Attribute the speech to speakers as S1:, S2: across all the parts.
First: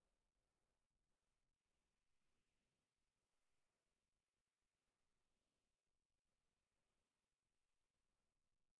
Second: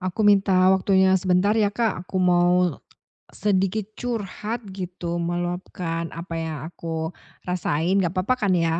S1: Aku minta waktunya sebentar ya Kak, aku mau sedikit curhat gitu, meluapkan apa yang aku rasain. Gak apa-apa kan ya?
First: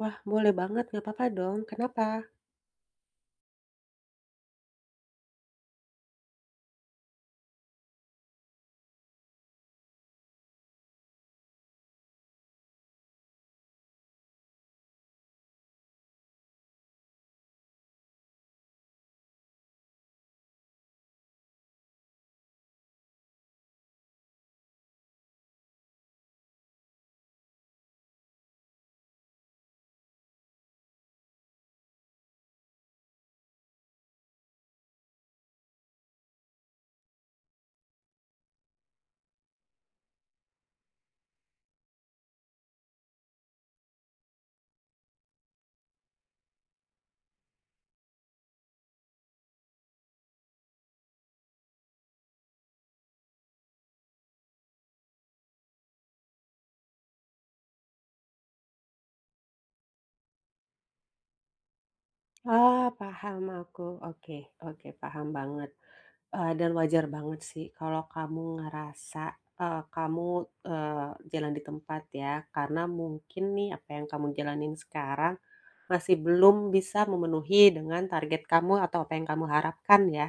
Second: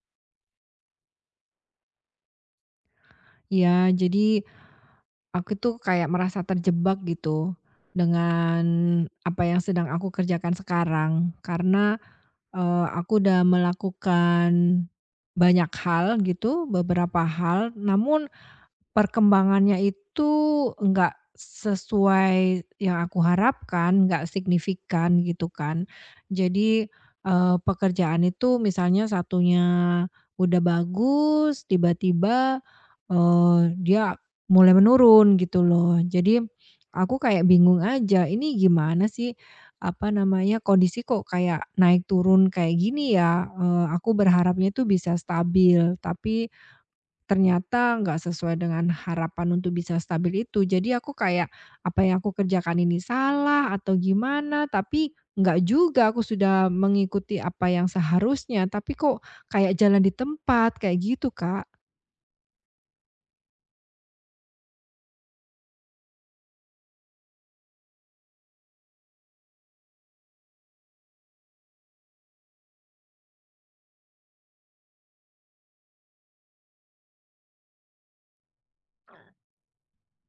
S2: Wah, boleh banget, nggak papa dong. Kenapa?
S1: Ya, jadi aku tuh kayak merasa terjebak gitu dengan apa yang sedang aku kerjakan sekarang. Karena, aku udah melakukan banyak hal gitu, beberapa hal, namun perkembangannya itu nggak sesuai yang aku harapkan, nggak signifikan gitu kan. Jadi, pekerjaan itu misalnya satunya udah bagus, tiba-tiba, dia mulai menurun gitu loh. Jadi aku kayak bingung aja, ini gimana sih, apa namanya, kondisi kok kayak naik turun kayak gini ya? Aku berharapnya tuh bisa stabil, tapi ternyata nggak sesuai dengan harapan untuk bisa stabil itu. Jadi aku kayak, apa yang aku kerjakan ini salah atau gimana, tapi nggak juga, aku sudah mengikuti apa yang seharusnya, tapi kok kayak jalan di tempat, kayak gitu Kak.
S2: Ah, paham aku. Oke, oke, paham banget. Dan wajar banget sih kalau kamu ngerasa eh, kamu eh, jalan di tempat ya, karena mungkin nih apa yang kamu jalanin sekarang masih belum bisa memenuhi dengan target kamu atau apa yang kamu harapkan ya.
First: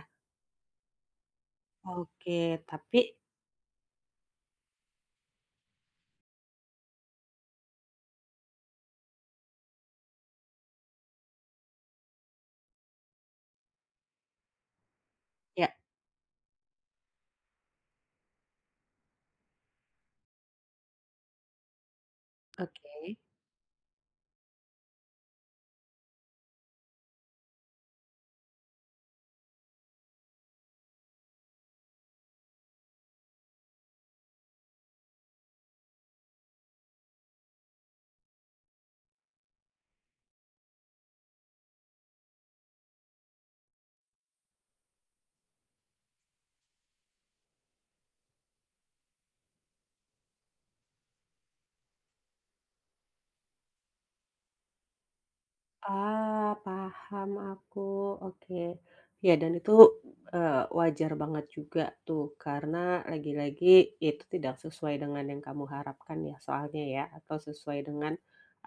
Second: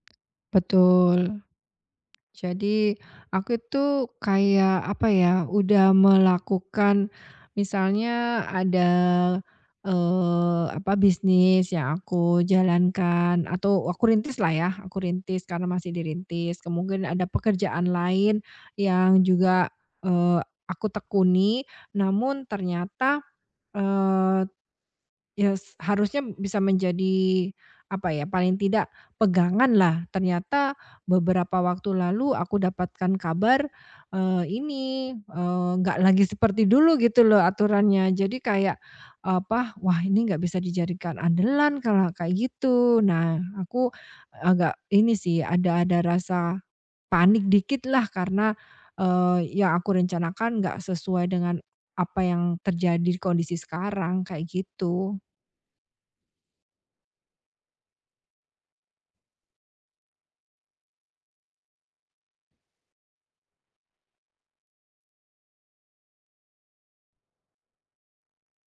S1: Betul.
S2: Oke,
S1: Jadi
S2: tapi
S1: aku itu kayak apa ya, udah melakukan misalnya ada, apa, bisnis yang aku jalankan atau aku rintis lah ya, aku rintis karena
S2: ya,
S1: masih dirintis, kemudian ada pekerjaan lain yang juga, eee, aku tekuni, namun
S2: oke.
S1: ternyata, eh, ya s harusnya bisa menjadi, apa ya, paling tidak pegangan lah. Ternyata beberapa waktu lalu aku dapatkan kabar, ini, nggak lagi seperti dulu gitu loh aturannya. Jadi kayak, apa, wah ini nggak bisa dijadikan andalan kalau kayak gitu. Nah aku agak ini sih, ada rasa panik dikit lah karena, yang aku rencanakan nggak sesuai dengan apa yang terjadi di kondisi sekarang, kayak gitu.
S2: Ah, paham aku, oke. Ya dan itu, wajar banget juga tuh karena lagi-lagi itu tidak sesuai dengan yang kamu harapkan ya soalnya ya, atau sesuai dengan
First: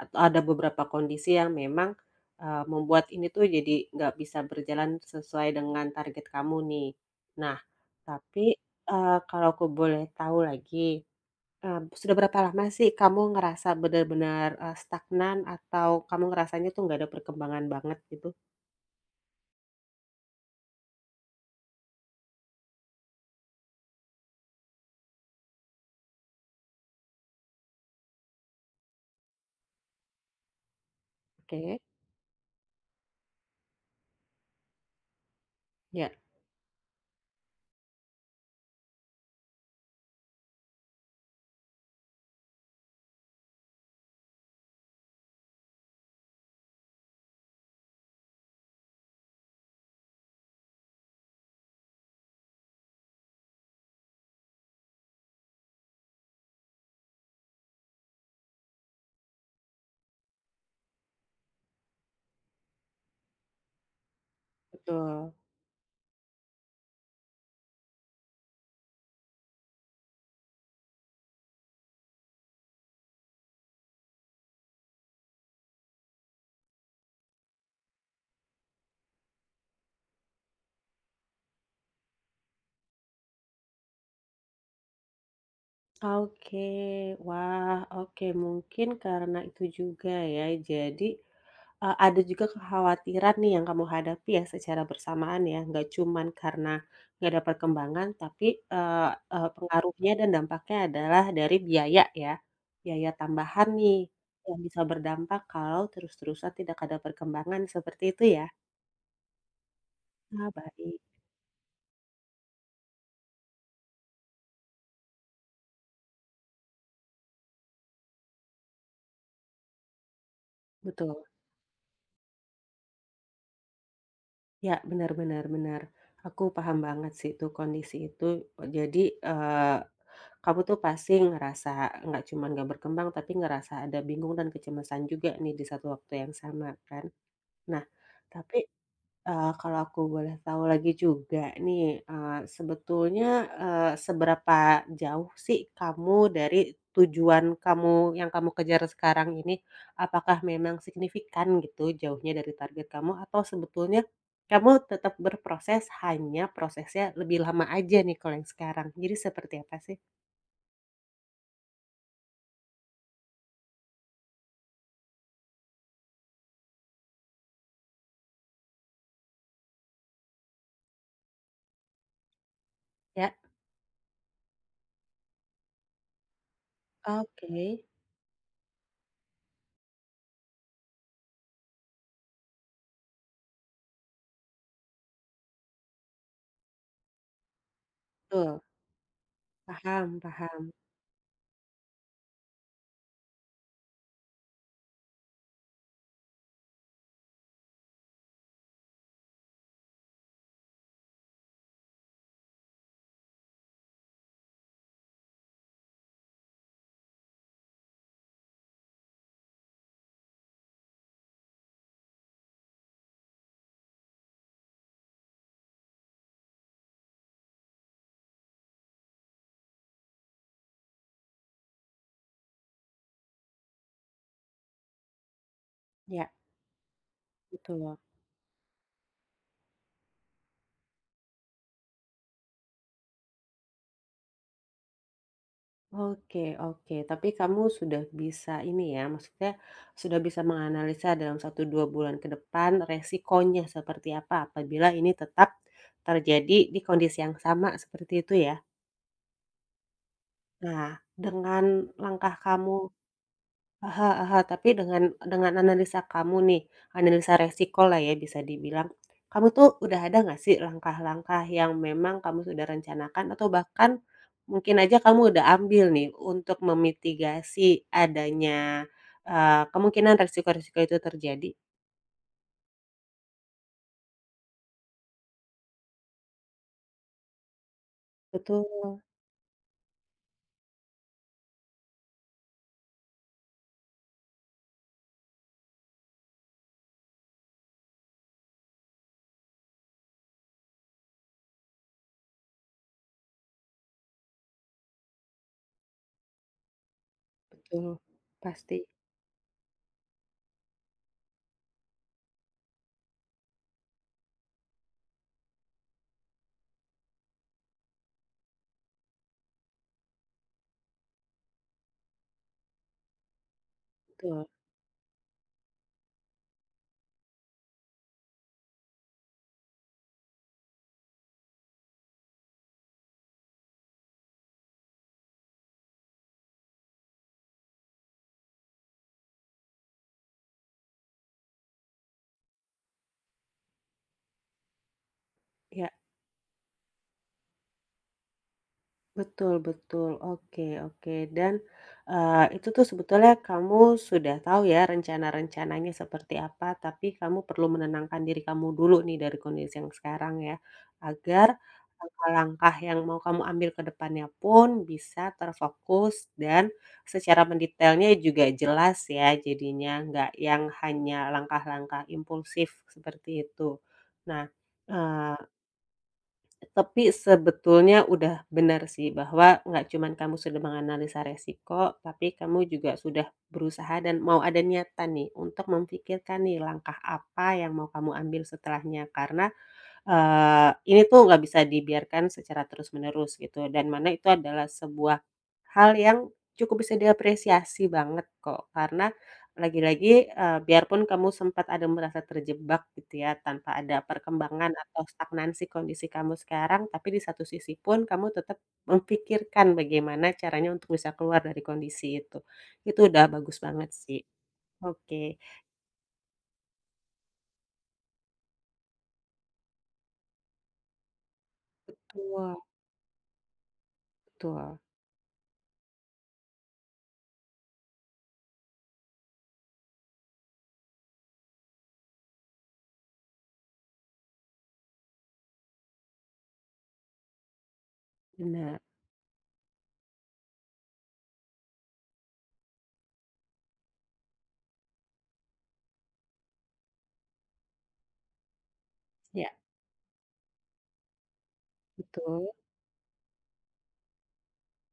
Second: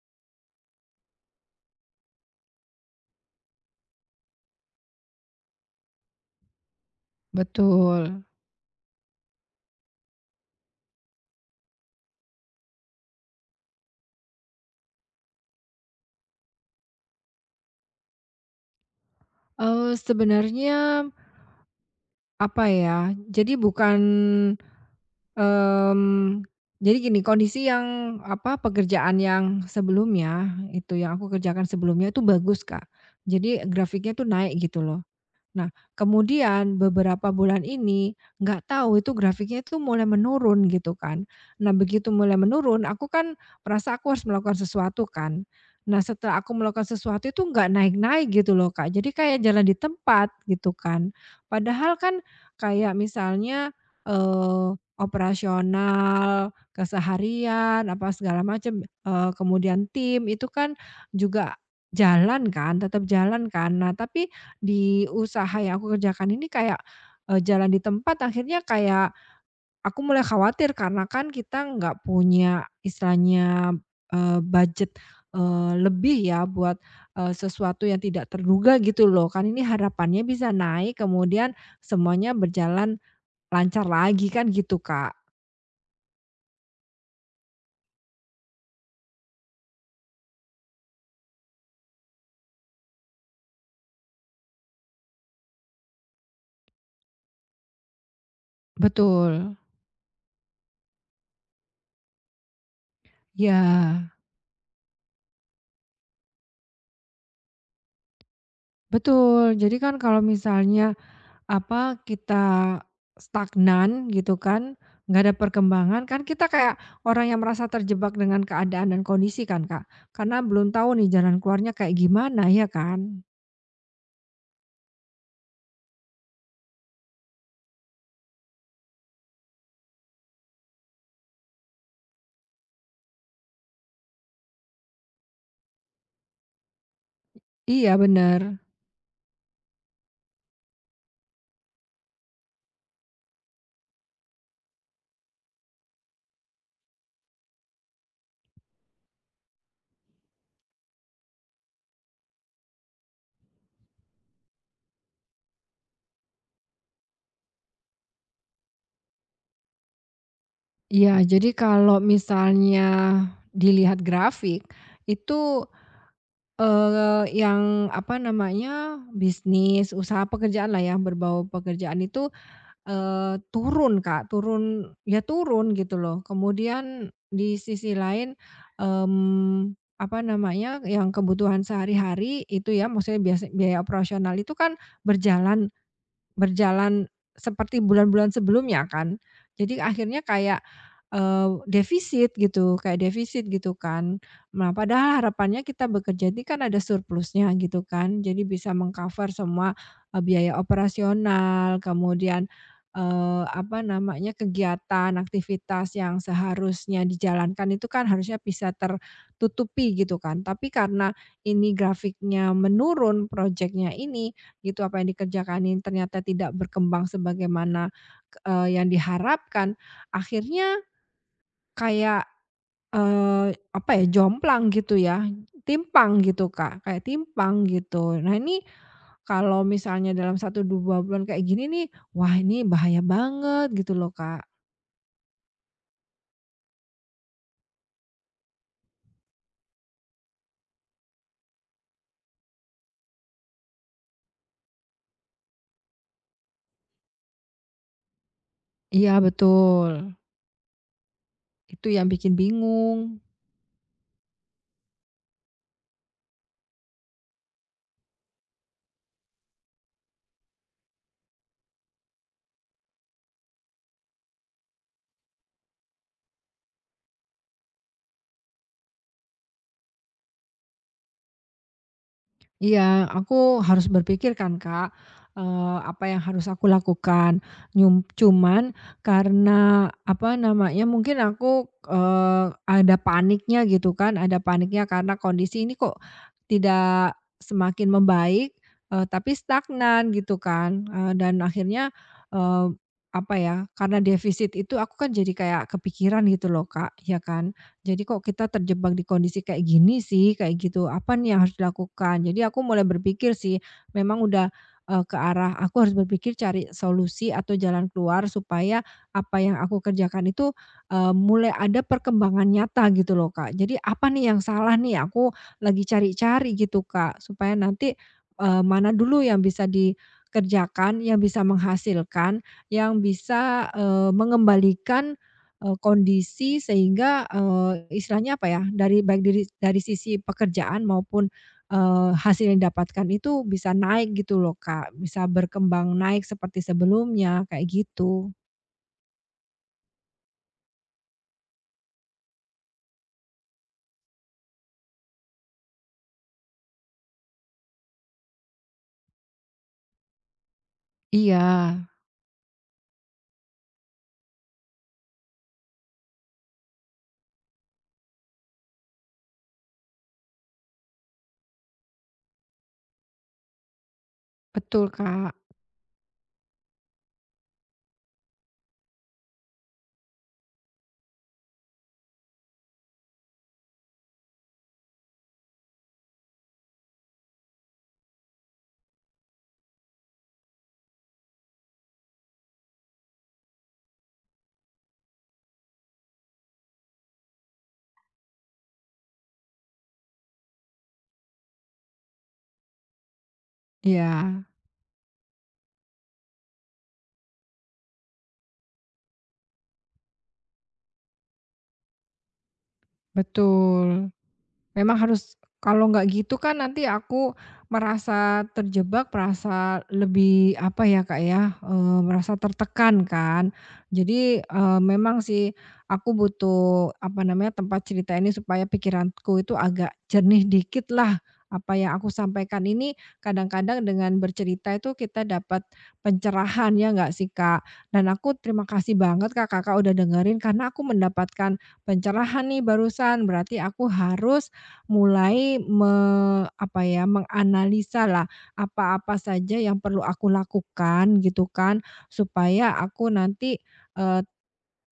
S2: atau ada beberapa kondisi yang memang, membuat ini tuh jadi nggak bisa berjalan sesuai dengan target kamu nih. Nah,
S1: Betul.
S2: tapi, kalau aku boleh tahu lagi. Eee, sudah berapa lama sih kamu ngerasa benar-benar, stagnan atau kamu ngerasanya tuh nggak ada perkembangan banget gitu?
S1: Sebenarnya, apa ya, jadi bukan, mmm, jadi gini, kondisi yang, apa, pekerjaan yang sebelumnya, itu yang aku kerjakan
S2: Oke.
S1: sebelumnya itu bagus, Kak. Jadi grafiknya tuh naik gitu loh. Nah,
S2: Ya,
S1: kemudian beberapa bulan ini, nggak tahu itu grafiknya itu mulai menurun gitu kan. Nah, begitu mulai menurun, aku kan merasa aku harus melakukan sesuatu kan. Nah, setelah aku melakukan sesuatu itu nggak naik-naik gitu loh, Kak. Jadi kayak jalan di tempat gitu kan. Padahal kan kayak misalnya, eee, operasional, keseharian, apa segala macam, kemudian tim itu kan juga jalan kan, tetap jalan kan. Nah, tapi di
S2: betul.
S1: usaha yang aku kerjakan ini kayak, jalan di tempat akhirnya kayak aku mulai khawatir karena kan kita nggak punya istilahnya, budget, lebih ya buat, sesuatu yang tidak terduga gitu loh. Kan ini harapannya bisa naik kemudian semuanya berjalan lancar lagi kan gitu, Kak.
S2: Oke, wah, oke, mungkin karena itu juga ya. Jadi, ada juga kekhawatiran nih yang kamu hadapi ya secara bersamaan ya, nggak cuman karena nggak ada perkembangan, tapi, eee eee,
S1: Betul,
S2: pengaruhnya dan dampaknya adalah dari biaya ya, biaya tambahan nih
S1: ya
S2: yang bisa berdampak kalau terus-terusan tidak ada perkembangan, seperti itu ya?
S1: betul. Jadi kan kalau
S2: Ah,
S1: misalnya
S2: baik,
S1: apa, kita stagnan gitu kan, nggak ada perkembangan, kan kita kayak orang yang merasa terjebak dengan keadaan dan kondisi kan, Kak. Karena belum tahu nih
S2: betul.
S1: jalan keluarnya kayak gimana, ya kan?
S2: Ya, benar-benar benar benar benar. Aku paham banget sih itu, kondisi itu. Jadi, eh, kamu tuh pasti ngerasa nggak cuman nggak berkembang, tapi ngerasa ada bingung dan kecemasan juga nih di satu waktu yang sama kan. Nah,
S1: Iya, bener.
S2: tapi, kalau aku boleh tahu lagi juga nih, sebetulnya, seberapa jauh sih kamu dari tujuan kamu yang kamu kejar sekarang ini? Apakah memang signifikan gitu jauhnya dari target kamu atau sebetulnya kamu tetap berproses, hanya prosesnya lebih lama aja nih kalau yang sekarang? Jadi seperti apa sih?
S1: Iya, jadi kalau misalnya dilihat grafik, itu, yang apa namanya, bisnis, usaha pekerjaan lah yang berbau pekerjaan itu
S2: Ya.
S1: Turun Kak, turun ya turun gitu loh. Kemudian di
S2: Oke,
S1: sisi lain, mmm, apa namanya, yang kebutuhan sehari-hari itu ya, maksudnya biasa biaya operasional itu kan berjalan, berjalan seperti bulan-bulan
S2: betul,
S1: sebelumnya kan. Jadi
S2: paham
S1: akhirnya kayak,
S2: paham,
S1: defisit gitu, kayak defisit gitu kan. Nah, padahal harapannya kita bekerja ini kan ada surplusnya gitu kan, jadi bisa mengcover semua, biaya operasional, kemudian, apa namanya, kegiatan, aktivitas yang seharusnya dijalankan itu kan harusnya bisa tertutupi gitu kan. Tapi karena ini grafiknya menurun proyeknya ini gitu, apa yang dikerjakan ini ternyata tidak berkembang sebagaimana, yang diharapkan, akhirnya kayak, eee, apa ya, jomplang gitu ya, timpang
S2: ya,
S1: gitu, Kak, kayak timpang
S2: betul.
S1: gitu. Nah, ini kalau misalnya dalam satu 2 bulan kayak gini nih, wah ini bahaya banget gitu loh, Kak.
S2: Oke oke, tapi kamu sudah bisa ini ya, maksudnya sudah bisa menganalisa dalam satu 2 bulan ke depan resikonya seperti apa apabila ini tetap terjadi di kondisi yang sama seperti itu ya?
S1: Iya betul,
S2: Nah, dengan
S1: itu yang
S2: langkah
S1: bikin
S2: kamu.
S1: bingung.
S2: Aha aha, tapi dengan analisa kamu nih, analisa resiko lah ya bisa dibilang, kamu tuh udah ada nggak sih langkah-langkah yang memang kamu sudah rencanakan atau bahkan mungkin aja kamu udah ambil nih untuk memitigasi adanya, kemungkinan resiko-resiko itu terjadi?
S1: Iya, aku harus berpikir kan, Kak, apa yang harus aku lakukan. Nyum
S2: Betul
S1: cuman karena, apa namanya, mungkin aku, ada paniknya gitu kan, ada paniknya karena kondisi ini kok tidak semakin membaik, tapi stagnan gitu kan, dan akhirnya, eee, apa ya, karena defisit itu aku kan jadi kayak kepikiran gitu loh Kak, ya kan.
S2: betul,
S1: Jadi kok kita
S2: pasti.
S1: terjebak di kondisi kayak gini sih, kayak gitu, apa nih yang harus dilakukan? Jadi aku mulai berpikir sih, memang udah, ke arah aku harus berpikir cari solusi atau jalan keluar supaya apa yang aku kerjakan itu, mulai ada perkembangan nyata gitu loh Kak. Jadi apa nih yang
S2: Betul,
S1: salah nih? Aku lagi cari-cari gitu, Kak, supaya nanti, mana dulu yang bisa dikerjakan, yang bisa menghasilkan, yang bisa, mengembalikan, kondisi sehingga, istilahnya apa ya, dari baik dari sisi pekerjaan maupun, hasil yang didapatkan itu bisa naik gitu loh, Kak, bisa
S2: ya.
S1: berkembang naik seperti sebelumnya, kayak gitu.
S2: Betul betul, oke oke, dan, itu tuh sebetulnya kamu sudah tahu ya rencana-rencananya seperti apa, tapi kamu perlu menenangkan diri kamu dulu nih dari kondisi yang sekarang ya, agar
S1: Iya,
S2: langkah-langkah yang mau kamu ambil ke depannya pun bisa terfokus dan secara mendetailnya juga jelas ya jadinya, nggak yang hanya langkah-langkah impulsif seperti itu. Nah,
S1: betul, Kak.
S2: tapi sebetulnya udah benar sih bahwa nggak cuman kamu sudah menganalisa resiko, tapi kamu juga sudah berusaha dan mau ada niatan nih untuk memikirkan nih langkah apa yang mau kamu ambil setelahnya. Karena ini tuh nggak bisa dibiarkan secara terus-menerus gitu, dan mana itu adalah sebuah hal yang cukup bisa diapresiasi banget kok. Karena lagi-lagi, biarpun kamu sempat ada merasa terjebak gitu ya, tanpa ada
S1: Iya,
S2: perkembangan atau stagnansi kondisi kamu sekarang, tapi di satu sisi pun kamu tetap memikirkan bagaimana caranya untuk bisa keluar dari kondisi itu. Itu udah bagus banget
S1: betul.
S2: sih.
S1: Memang harus,
S2: Oke.
S1: kalau nggak gitu kan nanti aku merasa terjebak, merasa lebih apa ya, Kak, ya, merasa
S2: Wah,
S1: tertekan kan. Jadi,
S2: betul.
S1: memang sih aku butuh apa namanya, tempat cerita ini supaya pikiranku itu agak jernih dikit lah. Apa yang aku sampaikan ini kadang-kadang dengan bercerita itu kita dapat pencerahan, ya nggak sih, Kak? Dan aku terima
S2: Benar.
S1: kasih banget, Kak, Kakak udah dengerin karena aku mendapatkan pencerahan nih barusan. Berarti aku harus mulai me apa ya, menganalisa lah apa-apa
S2: Ya
S1: saja yang perlu aku lakukan gitu kan,
S2: betul.
S1: supaya aku nanti, eee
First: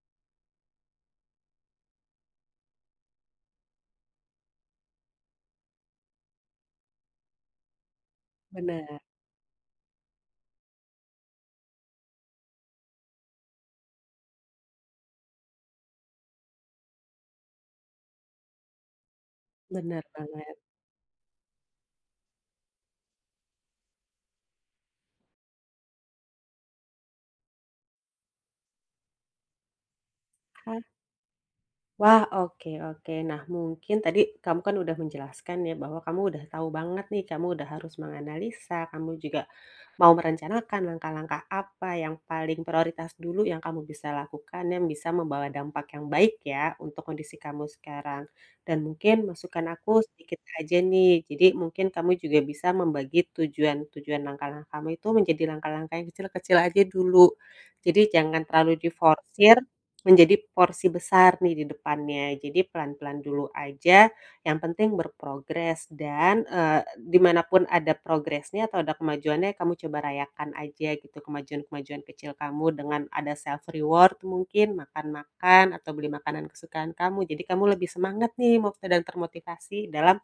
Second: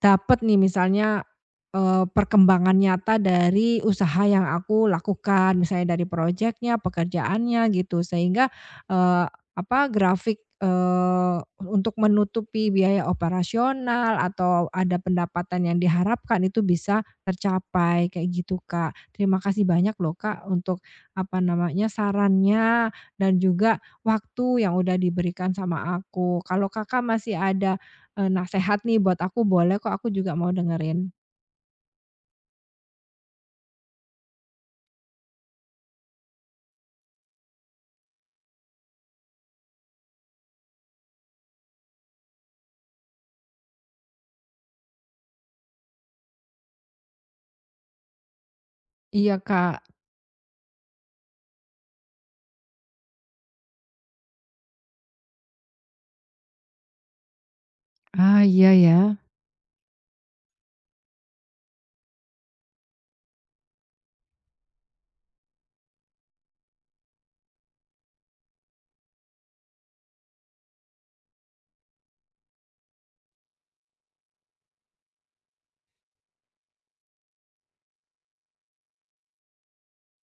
S1: dapat nih misalnya, perkembangan nyata dari usaha yang aku lakukan, misalnya dari projeknya, pekerjaannya gitu sehingga,
S2: Benar.
S1: eee, apa, grafik, untuk menutupi biaya operasional atau ada pendapatan yang diharapkan itu bisa tercapai, kayak gitu, Kak. Terima kasih banyak
S2: Benar
S1: loh, Kak,
S2: banget.
S1: untuk apa namanya, sarannya dan juga waktu yang udah diberikan sama aku. Kalau Kakak masih ada nasehat nih buat aku boleh kok, aku juga mau
S2: Ah,
S1: dengerin.
S2: Wah, oke oke. Nah, mungkin tadi kamu kan udah menjelaskan ya bahwa kamu udah tahu banget nih, kamu udah harus menganalisa, kamu juga mau merencanakan langkah-langkah apa yang paling prioritas dulu yang kamu bisa lakukan yang bisa membawa dampak yang baik ya untuk kondisi kamu sekarang. Dan mungkin
S1: Iya,
S2: masukan
S1: Kak.
S2: aku sedikit aja nih, jadi mungkin kamu juga bisa membagi tujuan-tujuan langkah-langkah kamu itu menjadi langkah-langkah yang kecil-kecil aja dulu. Jadi
S1: Ah,
S2: jangan
S1: iya
S2: terlalu
S1: ya.
S2: diforsir menjadi porsi besar nih di depannya. Jadi pelan-pelan dulu aja yang penting berprogres dan, eee, di ada progresnya atau ada kemajuannya kamu coba rayakan aja gitu kemajuan-kemajuan kecil kamu dengan ada self reward mungkin, makan-makan atau beli makanan kesukaan kamu. Jadi kamu lebih semangat nih dan termotivasi dalam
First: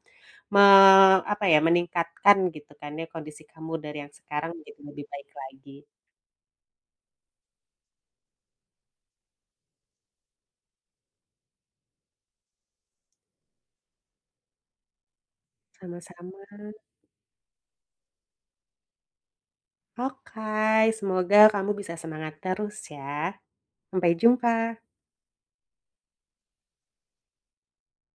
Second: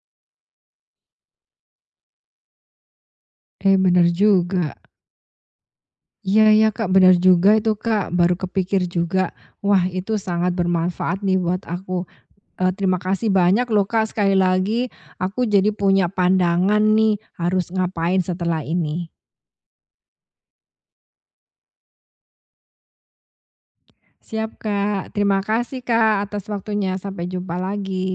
S2: me meningkatkan gitu kan ya kondisi kamu
S1: Eh,
S2: dari
S1: bener
S2: yang sekarang
S1: juga.
S2: menjadi lebih baik lagi.
S1: Iya ya, Kak, bener juga itu, Kak, baru kepikir juga. Wah, itu sangat bermanfaat nih buat aku. Terima kasih banyak loh, Kak, sekali lagi aku jadi punya
S2: Sama-sama.
S1: pandangan nih harus ngapain setelah ini.
S2: Oke, semoga kamu bisa semangat terus ya. Sampai
S1: Siap,
S2: jumpa.
S1: Kak. Terima kasih, Kak, atas waktunya. Sampai jumpa lagi.